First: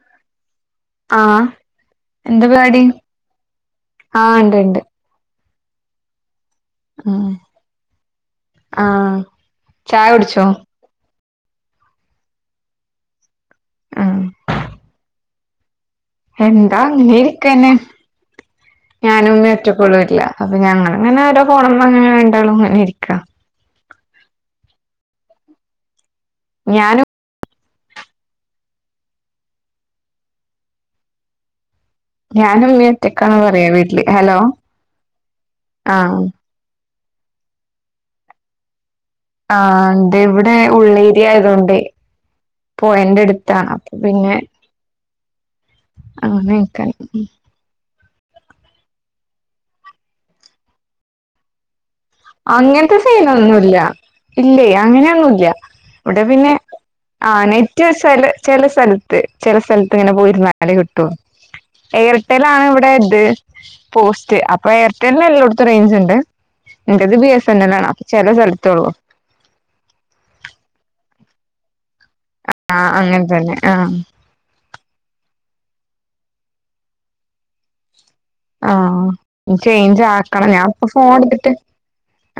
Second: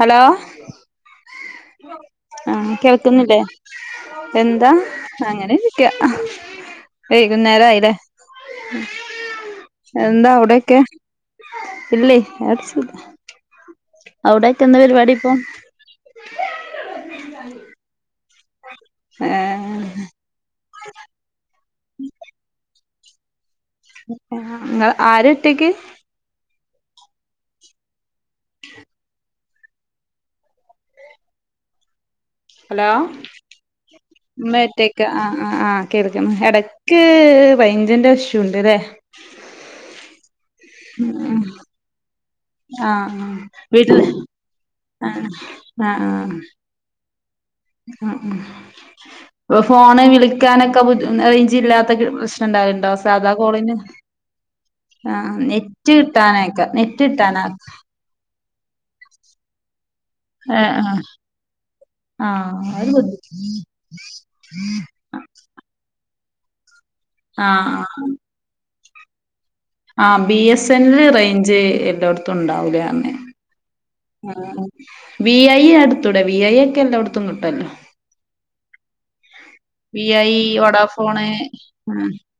Hello ആഹ് എന്താ ആഹ് പരിപാടി കേൾക്കുന്നില്ലേ ആഹ് ഇണ്ട് എന്താ ഇണ്ട് അങ്ങനെ ക [unintelligible] വൈകുന്നേരയിലെ ആഹ് ചായ എന്താ കുടിച്ചോ അവിടെക്കെ ഇല്ലേ [unintelligible] ല്ല ആഹ് അവിടക്ക എന്താ പരിപാടി ഇപ്പോ എന്താ അങ്ങനെ ഇരിക്കനെ ഞാനൊ ഏഹ് ഒറ്റക്കൊളും [unintelligible] ല്ല അപ്പൊ ഞങ്ങനെ ഓരോണ അങ്ങനെ [unintelligible] അമേരിക്ക നിങ്ങ ആരാ ഇട്ടേക്ക് ഞാനും ഞാനും ഹലോ ഉമ്മയും ഒറ്റക്കാണ് പറയാ വീട്ടില് ഹലോ അമ്മ ഒറ്റക്ക് ആ ആ ആ ആഹ് കേൾക്കുന്നു എടക്ക് നിനക്ക് റെയിഞ്ചിന്റെ ഇഷ്യൂ ഉണ്ട് ഇല്ലേ ആ എന്തേ ഇവിടെ ഉള്ളേരിയ ഉം ആയതൊണ്ട് പോയന്റെ ആഹ് അടുത്ത അപ്പൊ വീട്ടില് പിന്നെ ആഹ് ആഹ് ആഹ് അങ്ങനെയൊക്ക ഉം ഫോണ് വിളിക്കാനൊക്കെ റേഞ്ച് ഇല്ലാ ഇ പ്രശ്നം ഇണ്ടാവുണ്ടോ അങ്ങനത്തെ സാധാ കോളിന് സീനൊന്നുല്ല ഇല്ലേ ആ അങ്ങനെയൊന്നുല്ല നെറ്റ് ഇവിടെ കിട്ടാനേക്ക നെറ്റ് കിട്ടാന ചില സ്ഥലത്ത് ചില സ്ഥലത്ത് ഇങ്ങനെ പോയിരുന്നാലല് ആഹ് കിട്ടോ എയർടെൽ ആണ് ആഹ് അത് ഇവിടെ ബുദ്ധി ഇത് പോസ്റ്റ് അപ്പൊ എയർടെലിന് എല്ലടത്തും റേഞ്ച് ഉണ്ട് എന്റത് ബി എസ് എൻ ആഹ് എൽ ആണ് അപ്പൊ ചില സ്ഥലത്ത ഉള്ളൂ ആ ബി എസ് എൻ റേഞ്ച് ല്ലോടുത്തും ആ ണ്ടാവുല്ല അങ്ങനെ തന്നെ ആ ബീ ഐ അടുത്തൂടെ വി ഐ ഒക്കെ എല്ലായിടത്തും കിട്ടല്ലോ ആഹ് ചേഞ്ച് ഐ ആക്കണം ഞാൻപ്പ ഫോൺ വോഡാഫോണ് എടുത്തിട്ട്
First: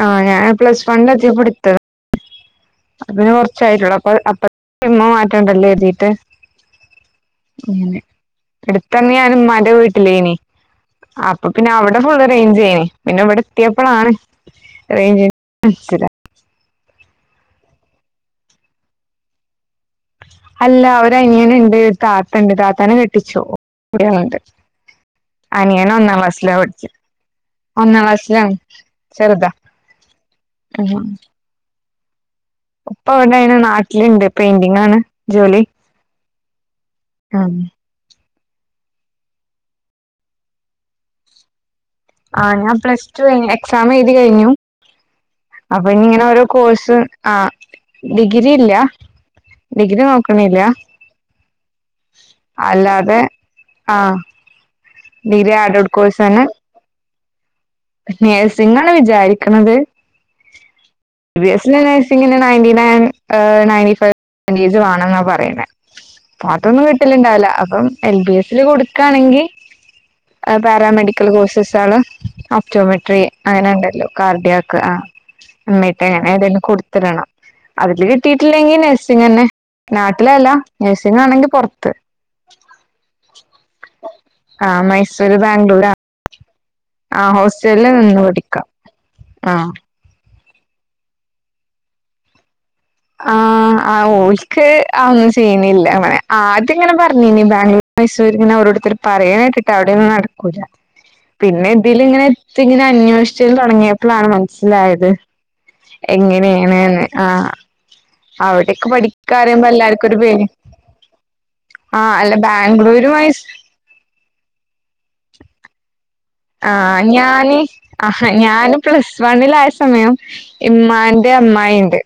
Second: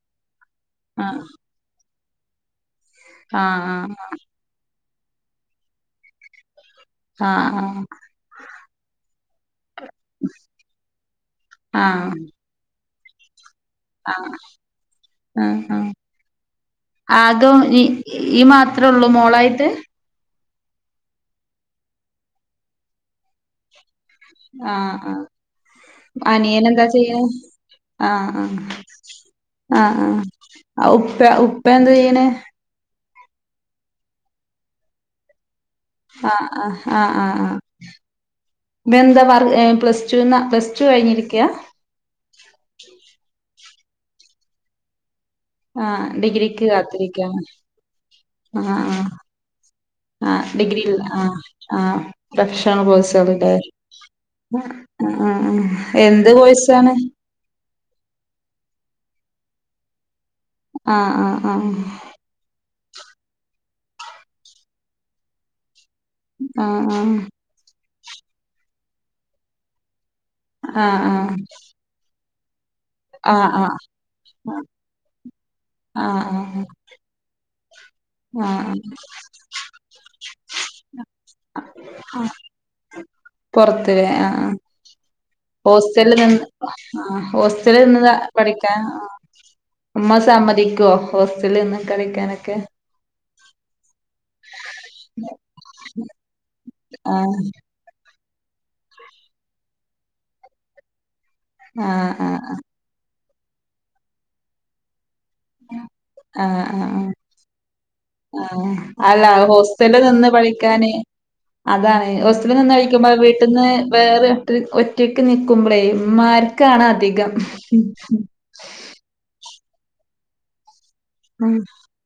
ആഹ് ഞാൻ പ്ലസ് ആഹ് വണിലെത്തിയപ്പോ എടുത്തത് അതിന് ആഹ് കുറച്ചായിട്ടുള്ളൂ അപ്പൊ അപ്പ സിമ്മ് മാറ്റംണ്ടല്ലേ എഴുതിട്ട് ആഹ് ആഹ് ഉം അടുത്തന്നെ ഞാൻ മ്മാൻ്റെ ന്തേനി അപ്പൊ പിന്നെ ആഹ് അവിടെ ആഹ് ഫുള് അറേഞ്ചായിനി പിന്നെ ഇവിടെ കിട്ടിയപ്പോളാണ് ആഹ് റേഞ്ച് [unintelligible] അതോ ഈ ഈ മാത്രേ ഉള്ളൂ മോളായിട്ട് അല്ല ഒരനിയനിണ്ട് താത്തണ്ട് താത്താനെ കെട്ടിച്ചു കുട്ടികളുണ്ട് ആഹ് അനിയൻ ഒന്നാം ആ ക്ലാസ്സിലാ അനിയൻ എന്താ പഠിക്ക ചെയ്യത് ഒന്നാം ആഹ് ക്ലാസ്സിലാണ് ചെറുതാ ആഹ് ആഹ് ആ ഉപ്പ ഉപ്പ എന്താ ചെയ്യാ നെ ഉപ്പ അവിടെ അ നാട്ടിലുണ്ട് പെയിൻ്റിംഗ് ആണ് ജോലി ആഹ് ആഹ് ആഹ് ആഹ് ഉം ആഹ് ഇതെന്താ വർ ഏഹ് പ്ലസ് ടു ന്ന് പ്ലസ് ടു കഴിഞ്ഞിരിക്കയാ ആഹ് ഞാൻ പ്ലസ് ടു കഴിഞ്ഞു എ സാമ് എഴുതി കഴിഞ്ഞു അപ്പൊ ഇനി ആഹ് ഇങ്ങനെ ഓരോ ഡിഗ്രിക്ക് കോഴ്സ് കാത്തിരിക്കാണ് ആഹ് ഡിഗ്രി ആ ഇല്ല ഡിഗ്രി ആ നോക്കണില്ല ഡിഗ്രില്ല ആ ആ പ്രൊഫഷണൽ അല്ലാതെ കോഴ്സുകളുണ്ട് ആഹ് ഡിഗ്രി ആഡഡ് എന്ത് കോഴ്സാണ് നേഴ്സിങ്ങാണ് വിചാരിക്കണത് ആഹ് ബി എസ് ആഹ് സി നഴ്സിംഗ നയന്റ്റ നയ ന വ് പേജ് വേണെംന്നാ പറയുന്നേ പാത്തൊന്നും ആഹ് കിട്ടലിണ്ടാവില്ല അപ്പം എൽ ബി എസിൽ കൊടുക്കാണെങ്കിൽ ആഹ് പാരാമെഡിക്കൽ കോഴ്സസ് ആണ് ഉ ജോമെട്രി ആഹ് ആഹ് ആഹ് ആഹ് അങ്ങനെ ഉണ്ടല്ലോ കാർഡിയാക്ക് ആ അമ്മേട്ടാ ആഹ് ഞാൻ ഏതും ആഹ് ആഹ് കൊടുത്തിടണം അതില് കിട്ടിയിട്ടില്ലെങ്കി ആഹ് നഴ്സിംഗ് തന്നെ നാട്ടിലല്ല നഴ്സിംഗ് ആണെങ്കി പൊർത്ത് പൊറത്ത് ല്ലേ? ആഹ് ആഹ് ആ മൈ ഹോസ്റ്റലിൽ നിന്ന് ആ ഹോസ്റ്റലി ഹോസ്റ്റലില് നിന്നതാ നിന്ന് പഠിക്കാം പഠിക്കാൻ ആ ആ അമ്മ സാമ്പ കടിക്കോ ഹോസ്റ്റലിൽ നിന്നും കളിക്കാനൊക്കെ ആ ആ ഓക്ക് ഒന്നും ചെയ്യുന്നില്ല മനെ ആദ്യം ഇങ്ങനെ പറഞ്ഞിന് ആഹ് ബാംഗ്ലൂർ ന അവരോടുത്തര് പറയാനായിട്ടിട്ട് അവിടെ ഒന്നും നടക്കൂല്ല പിന്നെ ആഹ് ഇതിലിങ്ങനെ ആഹ് ഇങ്ങനെ അന്വേഷ് ചിരി തുടങ്ങിയപ്പോഴാണ് മനസ്സിലായത് എങ്ങനെയാണന്ന് ആഹ് ആ അല്ല ഹോസ്റ്റൽ എല്ലാർക്കും ഒരു നിന്ന് പേടി പഠിക്കാന് അതാണ് ആഹ് അല്ല ഹോസ്റ്റലിൽ നിന്ന് കഴിക്കുമ്പോ ബാംഗ്ലൂരുമായി വീട്ടിന്ന് വേറെ ഒട്ട് ഒറ്റക്ക് നിക്കുമ്പോളേ മ ആ ഞാന് അഹ ഞാന് പ്ലസ് വണ്ണിൽ ലാ സമയം ഉമ്മാന്റെ അമ്മായിണ്ട്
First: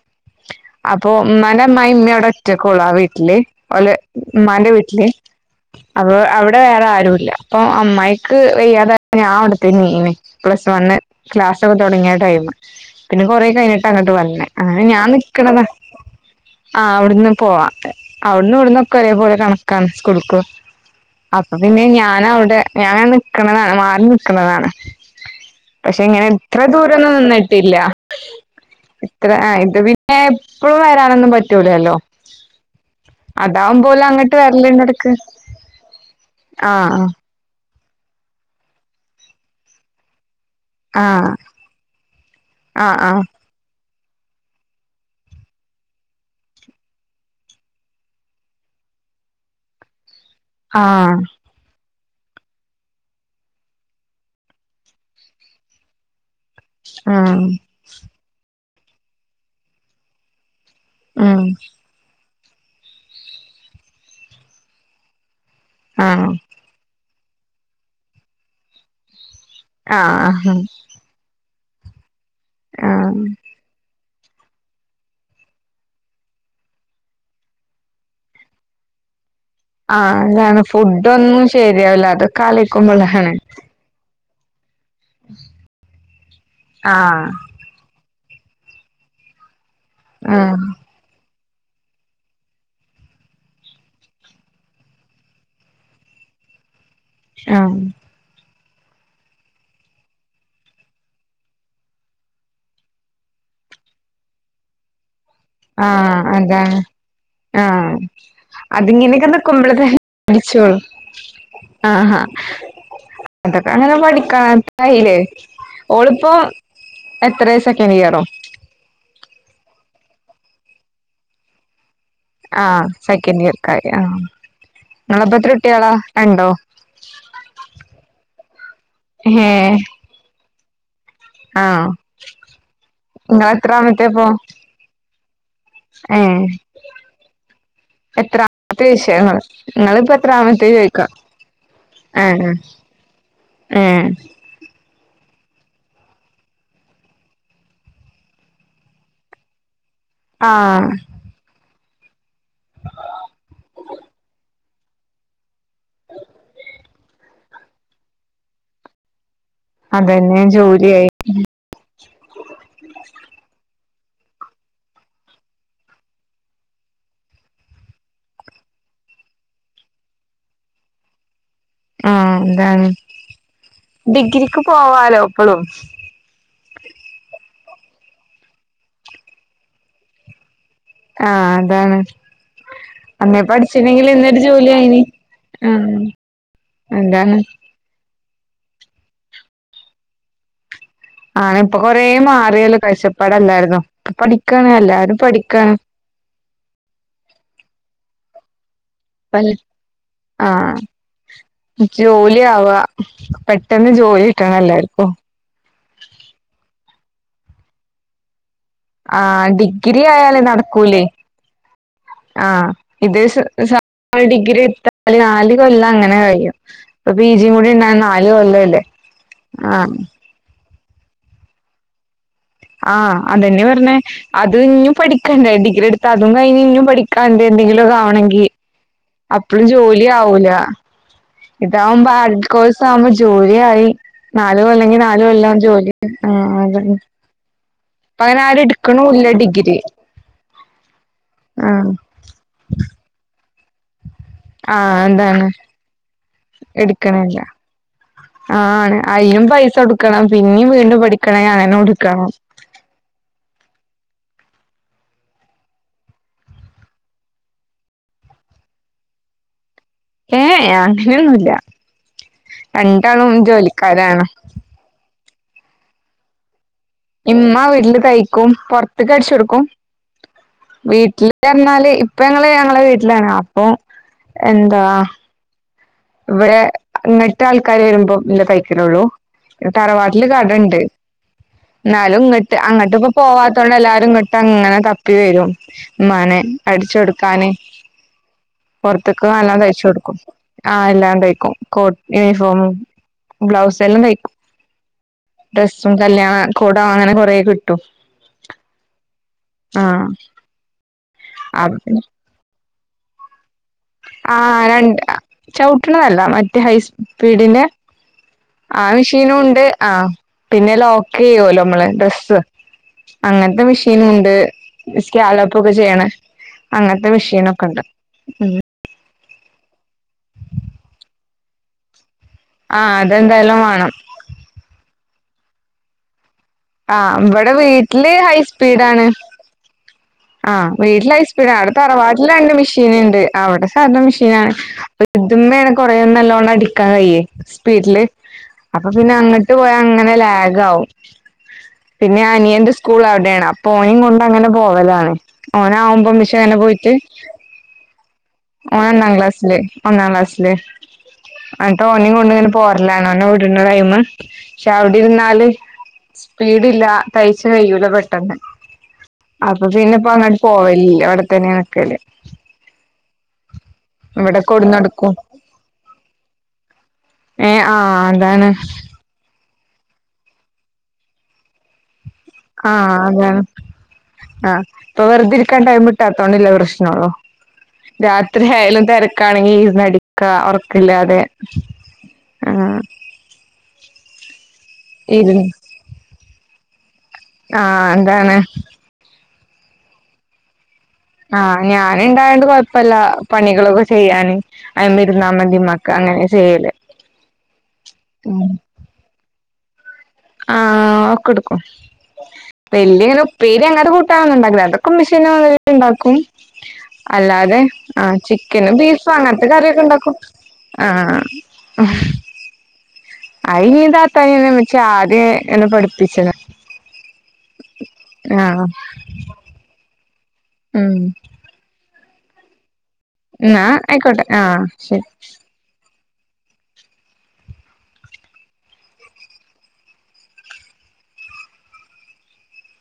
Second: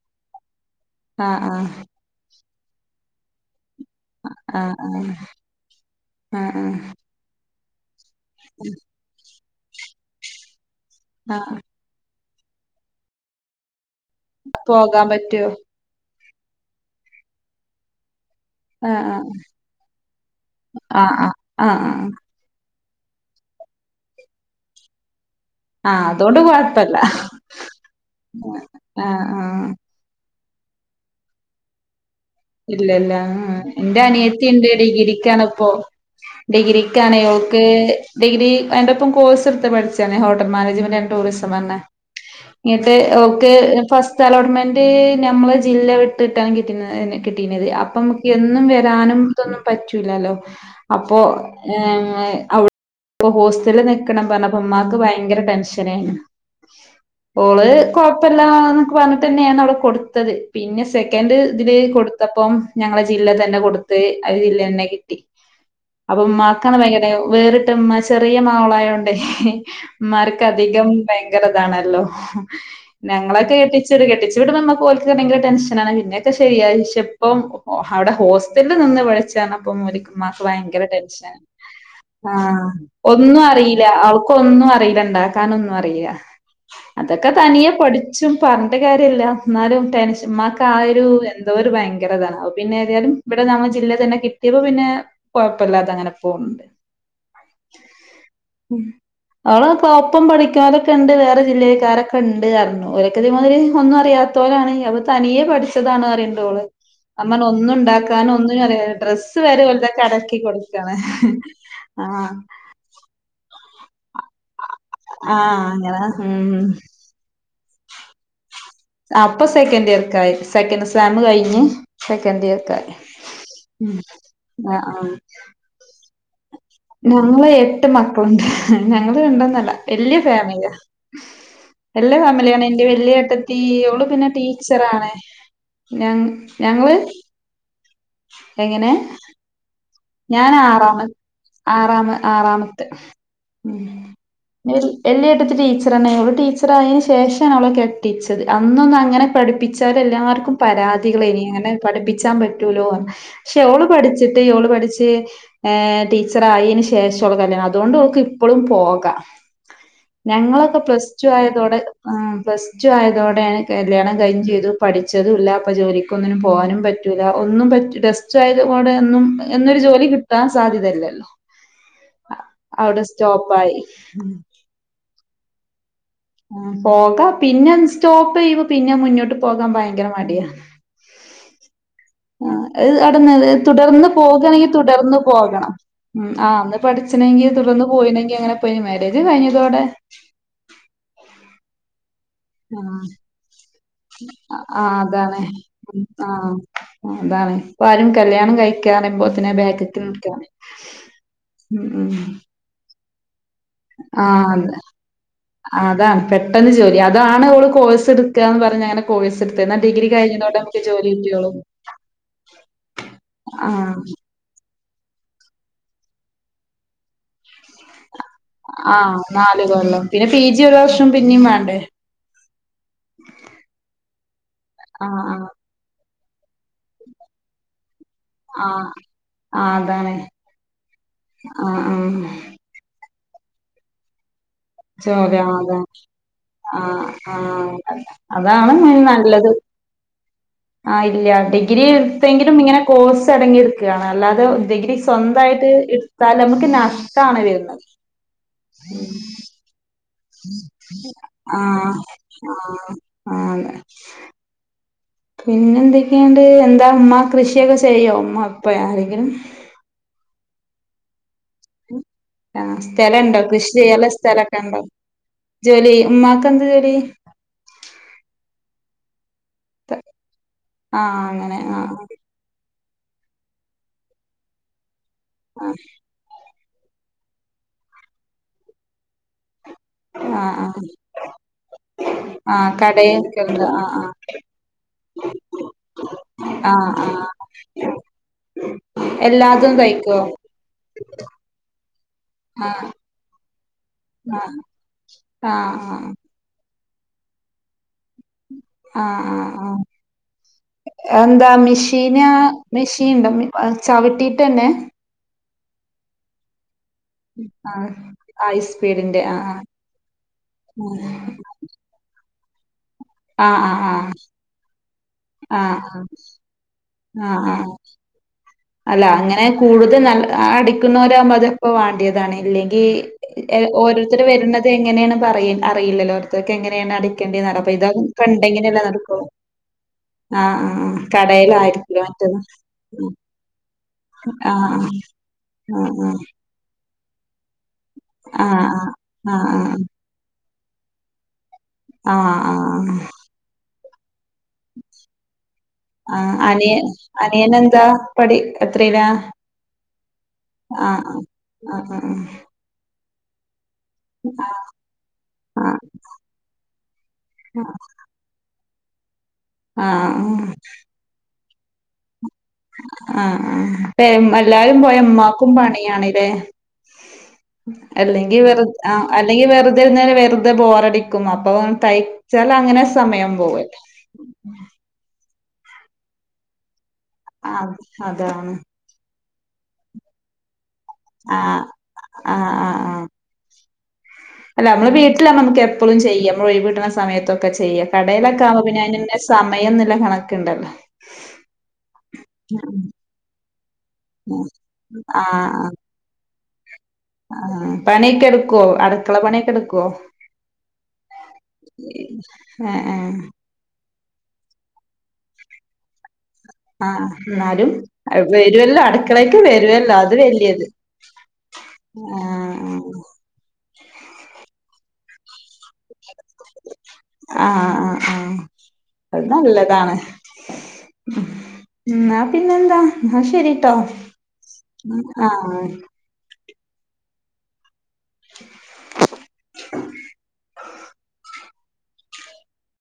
അപ്പൊ ആഹ് ഉമ്മാന്റെ അമ്മായി ഇമ്മയോട് ഒറ്റക്കുള്ള ആ വീട്ടില് ഓല് ആഹ് ഉമ്മാന്റെ ആഹ് ആഹ് വീട്ടില് അപ്പൊ അവിടെ ആഹ് ആഹ് വേറാരുല്ല അപ്പം അമ്മായി ക്ക് വയ്യാതാ ഞാൻ അവിടെ തന്നെ ഏണ് പ്ലസ് ട്ടൂ തോന്നെ ആഹ് ക്ലാസ്സ്‌ ഒക്കെ തൊടങ്ങിയ ടൈം പിന്ന കുറെ കഴിഞ്ഞ് തനട്ട വന്നെ ആ ഞാൻ പോകാൻ പറ്റുവോ നിക്കണതാ ആഹ് അവിടുന്ന് പോവാ അവിട്ന്ന് ഇവിടുന്നൊക്ക ആഹ് ഒരേപോലെ കണക്കാണ് സ്കൂൾക്ക് ആഹ് ആഹ് അപ്പൊ പിന്നെ ആഹ് ആഹ് ഞാനവിടെ ഞാൻ നിക്ക്ണതാണ് മാ ന്ന് നിക്ക്ണതാണ് പക്ഷേ ആഹ് ഇങ്ങനെ അതുകൊണ്ട് ഇത്ര കൊഴപ്പല്ല ദൂരൊന്നും നിന്നിട്ടില്ല. ആഹ് ഇത്ര ഏ ആഹ് ഇത് പിന്നെ പ്പളും വരാനൊന്നും പറ്റൂലല്ലോ ഇല്ലല്ല ആ ആ എന്റെ അതാവുമ്പോലെ അങ്ങട്ട് അനിയത്തിണ്ട് വരലുണ്ട് ഇടക്ക് ഡിഗ്രിക്കാണ് ഇപ്പോ ആ ഡിഗ്രിക്കാണ് ഓക്ക് ഡിഗ്രി അയിന്റൊപ്പം കോഴ്സ് എടുത്ത് പഠിച്ചാണ് ഹോ ട്ടൽ മാനേജ്മെന്റ് ആ ആൻഡ് ടൂറിസം പർഞ്ഞെ ആ ങ്ങിട്ട് ആ ഓക്ക് ഫസ് റ്റലോട്ൺമെന്റ് നമ്മളെ ജില്ല വിട്ടിട്ടാണ് കിട്ടുന്നതയിന് കിട്ടീനത് അപ്പം നമുക്ക് എന്നും വരാനും ഇതൊന്നും പറ്റൂലല്ലോ ആ അപ്പോ എം ഏഹ് അവ്ട് ഹോസ്റ്റലിൽ നിക്കണം പറഞ്ഞപ്പമ്മാക്ക് ഭയങ്കര ടെൻഷനേയ്ന്ന് ആ ഓള് കൊഴ്പ്പല്ലാന്ന് വന്നിട്ട് തന്നെയാണ് അവിടെ കൊടുത്തത് പിന്നെ സെക്കന്റ്‌ ഉം ഇതില് കൊടു ത്തപ്പം ഞങ്ങടെ ജില്ല തന്നെ കൊടുത്ത് ആ ജില്ല തന്നെ കിട്ടി ആ അപ്പം മാർക്കാണ് [unintelligible] വേറിട്ട മ്മ ചെറിയ മാവളായോണ്ടേ ആ മ്മാർക്ക് ആ അധികം ഭയങ്കരം താണല്ലോ ഞങ്ങളൊക്കെ കെട്ടിച്ച് [unintelligible] കെട്ടിച്ചു വിടുമ്പോ മ്മക്ക് ഓൽക്ക് ഭയങ്കര ടെൻഷനാണ് പിന്നെയൊക്കെ ശെരിയാ [unintelligible] പ്പം അവടെ ഹോസ്റ്റലിൽ നിന്ന് [unintelligible] ആ [unintelligible] മ്മാക്ക് അതാണ് ഭയങ്കര ടെൻഷന ഫുഡൊന്നും ശരിയാവില്ല ആ അതൊക്കെ ആലോചിക്കുമ്പോളാണ് ഒന്നും അറില്ല അവൾക്ക് ക്കൊന്നും അറിയി ഡ് ണ്ടാക്കാനൊന്നും അറില്ല ആ അതൊക്കെ തനിയെ പഠി ച്ചും പർഞ്ഞിട്ട് കാര്യല്ല ന്നാലും ടെൻഷ മ്മാക്ക് ആ ഒരു എ ന്തൊരു ഭയ ങ്കരതാണ് അത് പിന്നെ ഏതായാലും ഇവിടെ നമ്മൾ ജില്ലേ തന്നെ കിട്ടിയപ്പോ പിന്നെ കൊഴപ്പല്ലാതെ അങ്ങനെ പോവ്ണ്ട് ആഹ് ഉം അവളെക്കെ ഒപ്പം പഠിക്കുന്നോരൊക്കെ ണ്ട് വേറെ ജില്ലക്കാരൊക്കെണ്ട് പർഞ്ഞു ഓലൊക്കെ ഇതേമാതിരി ഒന്നും അറിയാത്തോലാണ് അ തനിയേ ആ പഠിച്ചതാണ് പറയ്ണ്ടോള് അതാണ് അമ്മൻ ആ ഒന്നുണ്ടാക്കൻ ഒന്നും അറിയ അതിങ്ങനെയൊക്കെ ഡ്രെസ്സ് വരെ നിക്കുമ്പോള് തന്നെ പോലതൊക്കെ അലക്കി അടിച്ചോളും കൊടുക്കാണ് ആ ആ ആഹ അതൊക്കെ അങ്ങനെ പഠിക്കാ കയ്ലേ അങ്ങനെ ഓള്പ്പോ ഉം എത്രസെ നിയറോ അപ്പൊ സെക്കൻഡ് ഇയർക്കായി സെക്കൻഡ് സേം കഴിഞ് സെക്കൻഡ് ഇയർക്ക ആഹ് സെക്കൻഡ് ഇയർക്കായി ഉം ആഹ് ആ ആ നിങ്ങളപ്പ എത്ര കുട്ടികളാ രണ്ടോ ഞങ്ങള് എട്ട് മക്കളുണ്ട് ഞങ്ങള് രണ്ടൊന്നല്ല ഏഹ് വല്യയ ഫാമിലിയ ആഹ് ല്യ ഫാമിലിയാണ് ഇന്റെ വല്യയ നിങ്ങള് ഏട്ടത്തി ഈ ഓള് എത്രാമത്തെപ്പോ പിന്നെ ടീച്ചറാണ് ഞ ഞങ്ങള് എത്രത്ര എങ്ങനെ വിഷ നിങ്ങിളിപ്പ് ഞാൻ ആറാമത് ആറാമ ഏഹ് ആറാമത്തെ ഉം ഏഹ് [unintelligible] വല്യയ ഏട്ടത്തി ടീച്ചറാണ് ഓള് ടീച്ചറായെന് ശേഷാണ് ഒളെ കെട്ടിച്ചത് അന്നൊന്നും അങ്ങനെ പഠിപ്പിക് ച്ചാലെല്ലാർക്കും ആഹ് പരാതികളെനി അങ്ങനെ പഠിപ്പിച്ചാൻ പറ്റൂലോ പക്ഷെ ഓള് പഠിച്ചിട്ട് ള് പഠിച്ച ട്ട് ടീച്ചറായേന് ശേഷമുള്ള കല്യാണം അതുകൊണ്ട്ക്ക് ഇപ്പോഴും പോകാം അതന്നെ ഞങ്ങളൊക്കെ പ്ലസ് ജോലിയായി ടു ആയതോടെ പ്ലസ് ടു ആയതോടെയാണ് കല്യാണം കഴിഞ്ഞും ചെയ്തു പഠിച്ചതും ഇല്ല അപ്പൊ ജോലിക്ക് ഒന്നിനും പോകാനും പറ്റില്ല ഒന്നും പറ്റ് ഡെസ്റ്റ് ആയത കൊൂടെ ഒന്നും എന്നൊരു ജോലി കിട്ടാൻ സാധ്യതയില്ലല്ലോ ആ എന്താണ് അവിടെ സ്റ്റോപ്പായി ഉം ഡിഗ്രിക്ക് പോവാലോ പ്പളും ആ പോകാം പിന്നെ സ്റ്റോപ്പ് ചെയ്യ്പോ പിന്നെ മുന്നോട്ട് പോകാ ഭയങ്കര മടിയാ ആഹ് അതാണ് ആ അന്ന അന്നേ പഠിച്ചിനെങ്കിൽ തുടർന്ന് ഇന്നൊരു ജോലി പോകണെങ്കിൽ തുടർന്ന് പോകണെങ്കി ആയിന് തുടർന്ന് പോകണം ആഹ് ഉം ആ അന്ന് എന്താണ് പഠിച്ചണെങ്കിൽ തുടർന്ന് പോയിണെങ്കിൽ എങ്ങനെ പോയിന് മരേജ് കഴിഞ്ഞതോടെ ആ ഇപ്പൊ കൊറേ മാറിയല്ലോ ആഹ കാഴ്ചപ്പാടല്ലായിരുന്നോ ഇപ്പൊ പഠിക്കാണ് ആ എല്ലാരും അതാണ് പഠിക്കാണ് ആഹ അതാണ് പ്പാരും കല്യാണം കഴ പൽ ആഹ ഉം ഉം ജോലിയാവാ പെട്ടെന്ന് ജോലി ആഹ് കിട്ടണല്ലർക്കും അതാണ് പെട്ടെന്ന് ജോലി അതാണ് ഓള് കോഴ്സ് എടു ആഹ ഡിഗ്രി ആയാലേ കഴിഞ്ഞതോടെ നമുക്ക് നടക്കൂലേ ജോലി കിട്ടിയോളും ആഹ [unintelligible] അ ആഹ് നാല് കൊല്ല അങ്ങനെ കഴിയും ഇപ്പൊ പി ജിയും കൂടി ഉണ്ട ആഹ നാല് കൊല്ലം പിന്നെ പി ജി ഒരുവർ പിന്നിം വേണ്ടേ ആഹ അതെന്നെ പർഞ്ഞേ അത് ഇഞ്ഞും ആഹ് പഠിക്കണ്ടേ ഡഗ്രി എടു ട്ടതും കഴിഞ് ഇഞ്ഞും പഠിക്കാണ്ട് എന്തെങ്കിലൊ വണങ്കി ആഹ് ആഹ് അപ്പഴും ആഹ് ജോലി അതാണ് ആവൂല ആഹ് ഇതകുമ്പ ആഹ് ബ കോോഴസ് ആ്പ ജോല ആയി നാല അല്ലെങ്കി നാല ജോലി വല്ലാം ആഹ് അതാണ് ജോലി ആ അത ആഹ് ആഹ് അതാണ് നല്ലത് ആ ഇല്ല ഡിഗ്രി ആഹ് എടുത്തെങ്കിലും ഇങ്ങനെ കോഴ്സ് അടങ്ങി ഒക്കെയാണ് അല്ലാതെ ഡിഗ്രി ആഹ് എന്താണ് സ്വന്തമായിട്ട് എടുത്താൽ നമുക്ക് എടുക്കണില്ല നഷ്ടമാണ് വരുന്നത് ആ ആണ് അയിനും പൈസ കൊടുക്കണം പിന്നിം വീണ്ടും ആഹ പഠിക്കണെ അങ്ങനെ കൊടുക്കണം ആഹ ആ [unintelligible] പിന്നെ എന്തൊക്കെയണ്ട് എന്താ അമ്മ കൃഷിയൊക്കെ ചെയ്യോ അമ്മ ഇപ്പ ആരെങ്കിലും ഏഹ അങ്ങനെയൊന്നുമല്ല ആ സ്ഥലുണ്ടോ കൃഷി ചെയ്യുള്ള ജോലിക്കാരാണ് സ്ഥലൊക്കെ ഉണ്ടോ ജോലി ഉമ്ക്ക്ന്ത് ജോല ഇമ്മ ഇഡല തൈക്കും പുറത്തത്ത് കടിച്ചുൊക്കും ആഹ് അങ്ങനെ വീട്ടില്ല് ആഹ് ഇപ്പങ്ങ ഞങ്ങള വീട്ട അപ്പം എന്താ ആഹ ഇടെ അങ്ങിട്ട് ആൾക്കാര് വരുമ്പോ ഇല്ല പൈക്കലള്ളൂ തറവാട്ടില് ആഹ് കടുണ്ട് ആഹ് എന്നാലും ഇങ്ങോട്ട് ആഹ് അങ്ങോട്ട് ഇപ്പ കടയിൽക്കലുണ്ട് പോവാത്തോണ്ട് ആഹ് എല്ലാരും ഇങ്ങോട്ട് അങ്ങനെ ത പ്പ വരും മനെ ആഹ് അടിച്ച ആഹ് ആഹ് കൊടുക്കാന് പുറത്തേക്ക നല്ല എല്ലാതും തയ്ച്ച കൊടുക്കും തയ്ക്കോ ആ ഇല്ലാണ്ടക്കും യൂണഫോമ ആഹ് ബ്ലൗസ് [unintelligible] ആഹ് ആഹ് ആഹ് അങ്ങനെ കൊറേ കിട്ടും ആഹ ആഹ ആഹ ആഹ് എന്താ അപ്പ പിന്നെ മെഷീന് മെഷീൻ ഉണ്ടമ്മി ആഹ് ചവിട്ടിയിട്ടന്നെ രണ്ട് ചവിട്ടണതല്ല മറ്റേ ഹൈസ് പിടിന്റെ ആഹ് ഹൈ ആ സ്പീഡിന്റെ ആഹ് മിഷീനുണ്ട് ആ പിന്നെ ലോക്ക് ചെയ്യുവല്ലോ നമ്മള് ഡ്രസ്സ് അങ്ങനത്തെ ആഹ് ആഹ് ആഹ് മിഷീനുണ്ട് ആഹ് സ്കാലോപ്പൊക്കെ ആഹ് ചെയ്യണ ആഹ് അങ്ങനത്തെ ആഹ് ആഹ് മെഷിനൊക്കെയുണ്ട്. അല്ല അങ്ങനെ കൂടുതൽ നല്ല അടിക്കുന്നവരാവുമ്പോ അതിപ്പോ വേണ്ടിയരും. അതാണ് ഇല്ലെങ്കിൽ ആഹ് അതെന്തായാലും വേണം ഓരോരുത്തര് വരുന്നത് എങ്ങനെയാണ്. പറയാൻ അറിയില്ലല്ലോ അത്. ഇതൊക്കെ എങ്ങനെയാണ് ആഹ് ഇവിടെ അടക്കേണ്ടിനടപ്പ അപ്പൊ വീട്ടില് ഇതൊക്കെ ഉണ്ടകിലല്ലേ നടക്കു ആ വീട്ടിൽ ഹൈസ്പീഡാ അവിടെ തറവാട്ടിൽ മറ്റത് രണ്ട് മെഷീൻ ഉണ്ട്. അവടെ. ഇതാരുടെ മെഷീനാണ് ആ ഇതുമെണ് ആ കുറെ നല്ലോണം അടി [unintelligible] സ്പീഡില് ആ ആ അപ്പൊ പിന്നെ ആ ആ അങ്ങോട്ട് പോയാ അങ്ങനെ ലാഗ് ഗൗ ആ ആ പിന്നെ അനിയന്റെ സ്കൂളവിടെയാണ് അപ്പോ ഓനിം കൊണ്ടങ്ങനെ പോവലാണ്. ആം ഓനാവുമ്പോ ആ ആ ഒന്നിച്ചങ്ങനെ അനിയ പോയിട്ട് അനിയൻ എന്താ പഠി ഓന് എത്രയിലാ ഒന്നാം ക്ലാസ്സില് ഒന്നാം ക്ലാസ്സില് ആ ആ ആ എന്നിട്ട് ഓനിക്കൊണ്ട് ഇങ്ങനെ പോരലാണ്. [unintelligible] ടൈം പക്ഷെ അവിടെ ഇരുന്നാല് ആ ആ സ്പീഡില്ല തയ്ച്ച് കഴൂല പെട്ടെന്ന് ആ അപ്പോപിന്നെ. ഇപ്പൊ അങ്ങോട്ട് പോവലില്ലേ അവിടെത്തന്നെ ക്കല്ലേ ആഹ് ആഹ് അപ്പോ ഇവിടെ എല്ലാരും പോയ ഉ കൊടുന്നടുക്കും മ്മാക്കും പണിയാണല്ലേ ഏ ആ അല്ലെങ്കിൽ അതാണ് വെറു ആഹ് അല്ലെങ്കിൽ വെറു ഇരുന്നാൽ വെറുതെ ബോറടിക്കും അപ്പൊ തൈ ആഹ് അതാണ് ആ അപ്പൊ വെറുതെയിരി കാൻ ടൈം കിട്ടാത്തോണ്ടുള്ള പ്രശ്ന ആ [unintelligible] രാത്രി അതാണ് ആയാലും തെര ഇക്കാണെങ്കി ഇരുന്ന് അടിക്കാ ക്കില്ലാതെ ആ ആ അല്ല നമ്മള് വീട്ടിലാ ഇരു നമക്ക് എപ്പോഴും ചെയ്യാം. ഒഴിവ് കിട്ടണ സമയത്തൊക്കെ ആ ചെയ്യ എന്താണ് കടയിലൊക്കെ ആകുമ്പോ പിന്നെ അതിന് സമയം ന്നുള്ള കണക്കുണ്ടല്ലോ ആ ഞാന ഇണ്ടായണ്ട് കൊഴപ്പല്ല പണികളൊക്കെ ചെയ്യാൻ ആ [unintelligible] മതി മ്മാക്ക് അങ്ങനെ ചെയ്യല് ആ പണി ഒക്കെ ഉം എടുക്കൊ അടുക്കള പണിഒക്കെ എടുക്ക് കോ ആ ഒക്കെ എടുക്കും ഏ ഏ വല്യങ്ങനെ ഉപ്പേരി അങ്ങട്ട് കൊടു [unintelligible] അതൊക്കെ ഉമ്മശ്ശിന്നെ വന്ന് ണ്ടാക്കും ആ എന്നാലും ചിക്കനും വരുവല്ലോ ബീഫും അടുക്കളക്ക് അങ്ങനത്തെ കറിയൊക്കെ വരുവല്ലോ ഉണ്ടാക്കും അത് വലിയത് ആഹ് ആ ഇന്നിം താത്താനെന്നെ ഇമ്മച്ചി ആദ്യ തന്നെ പഠിപ്പിച്ച്ണ് അ അ ആ ആഹ് അത് നല്ലതാണ് ഉം ന്നാ പിന്നെ എന്താ എന്നാ ആയിക്കോട്ടെ ആ ശരി ആഹ്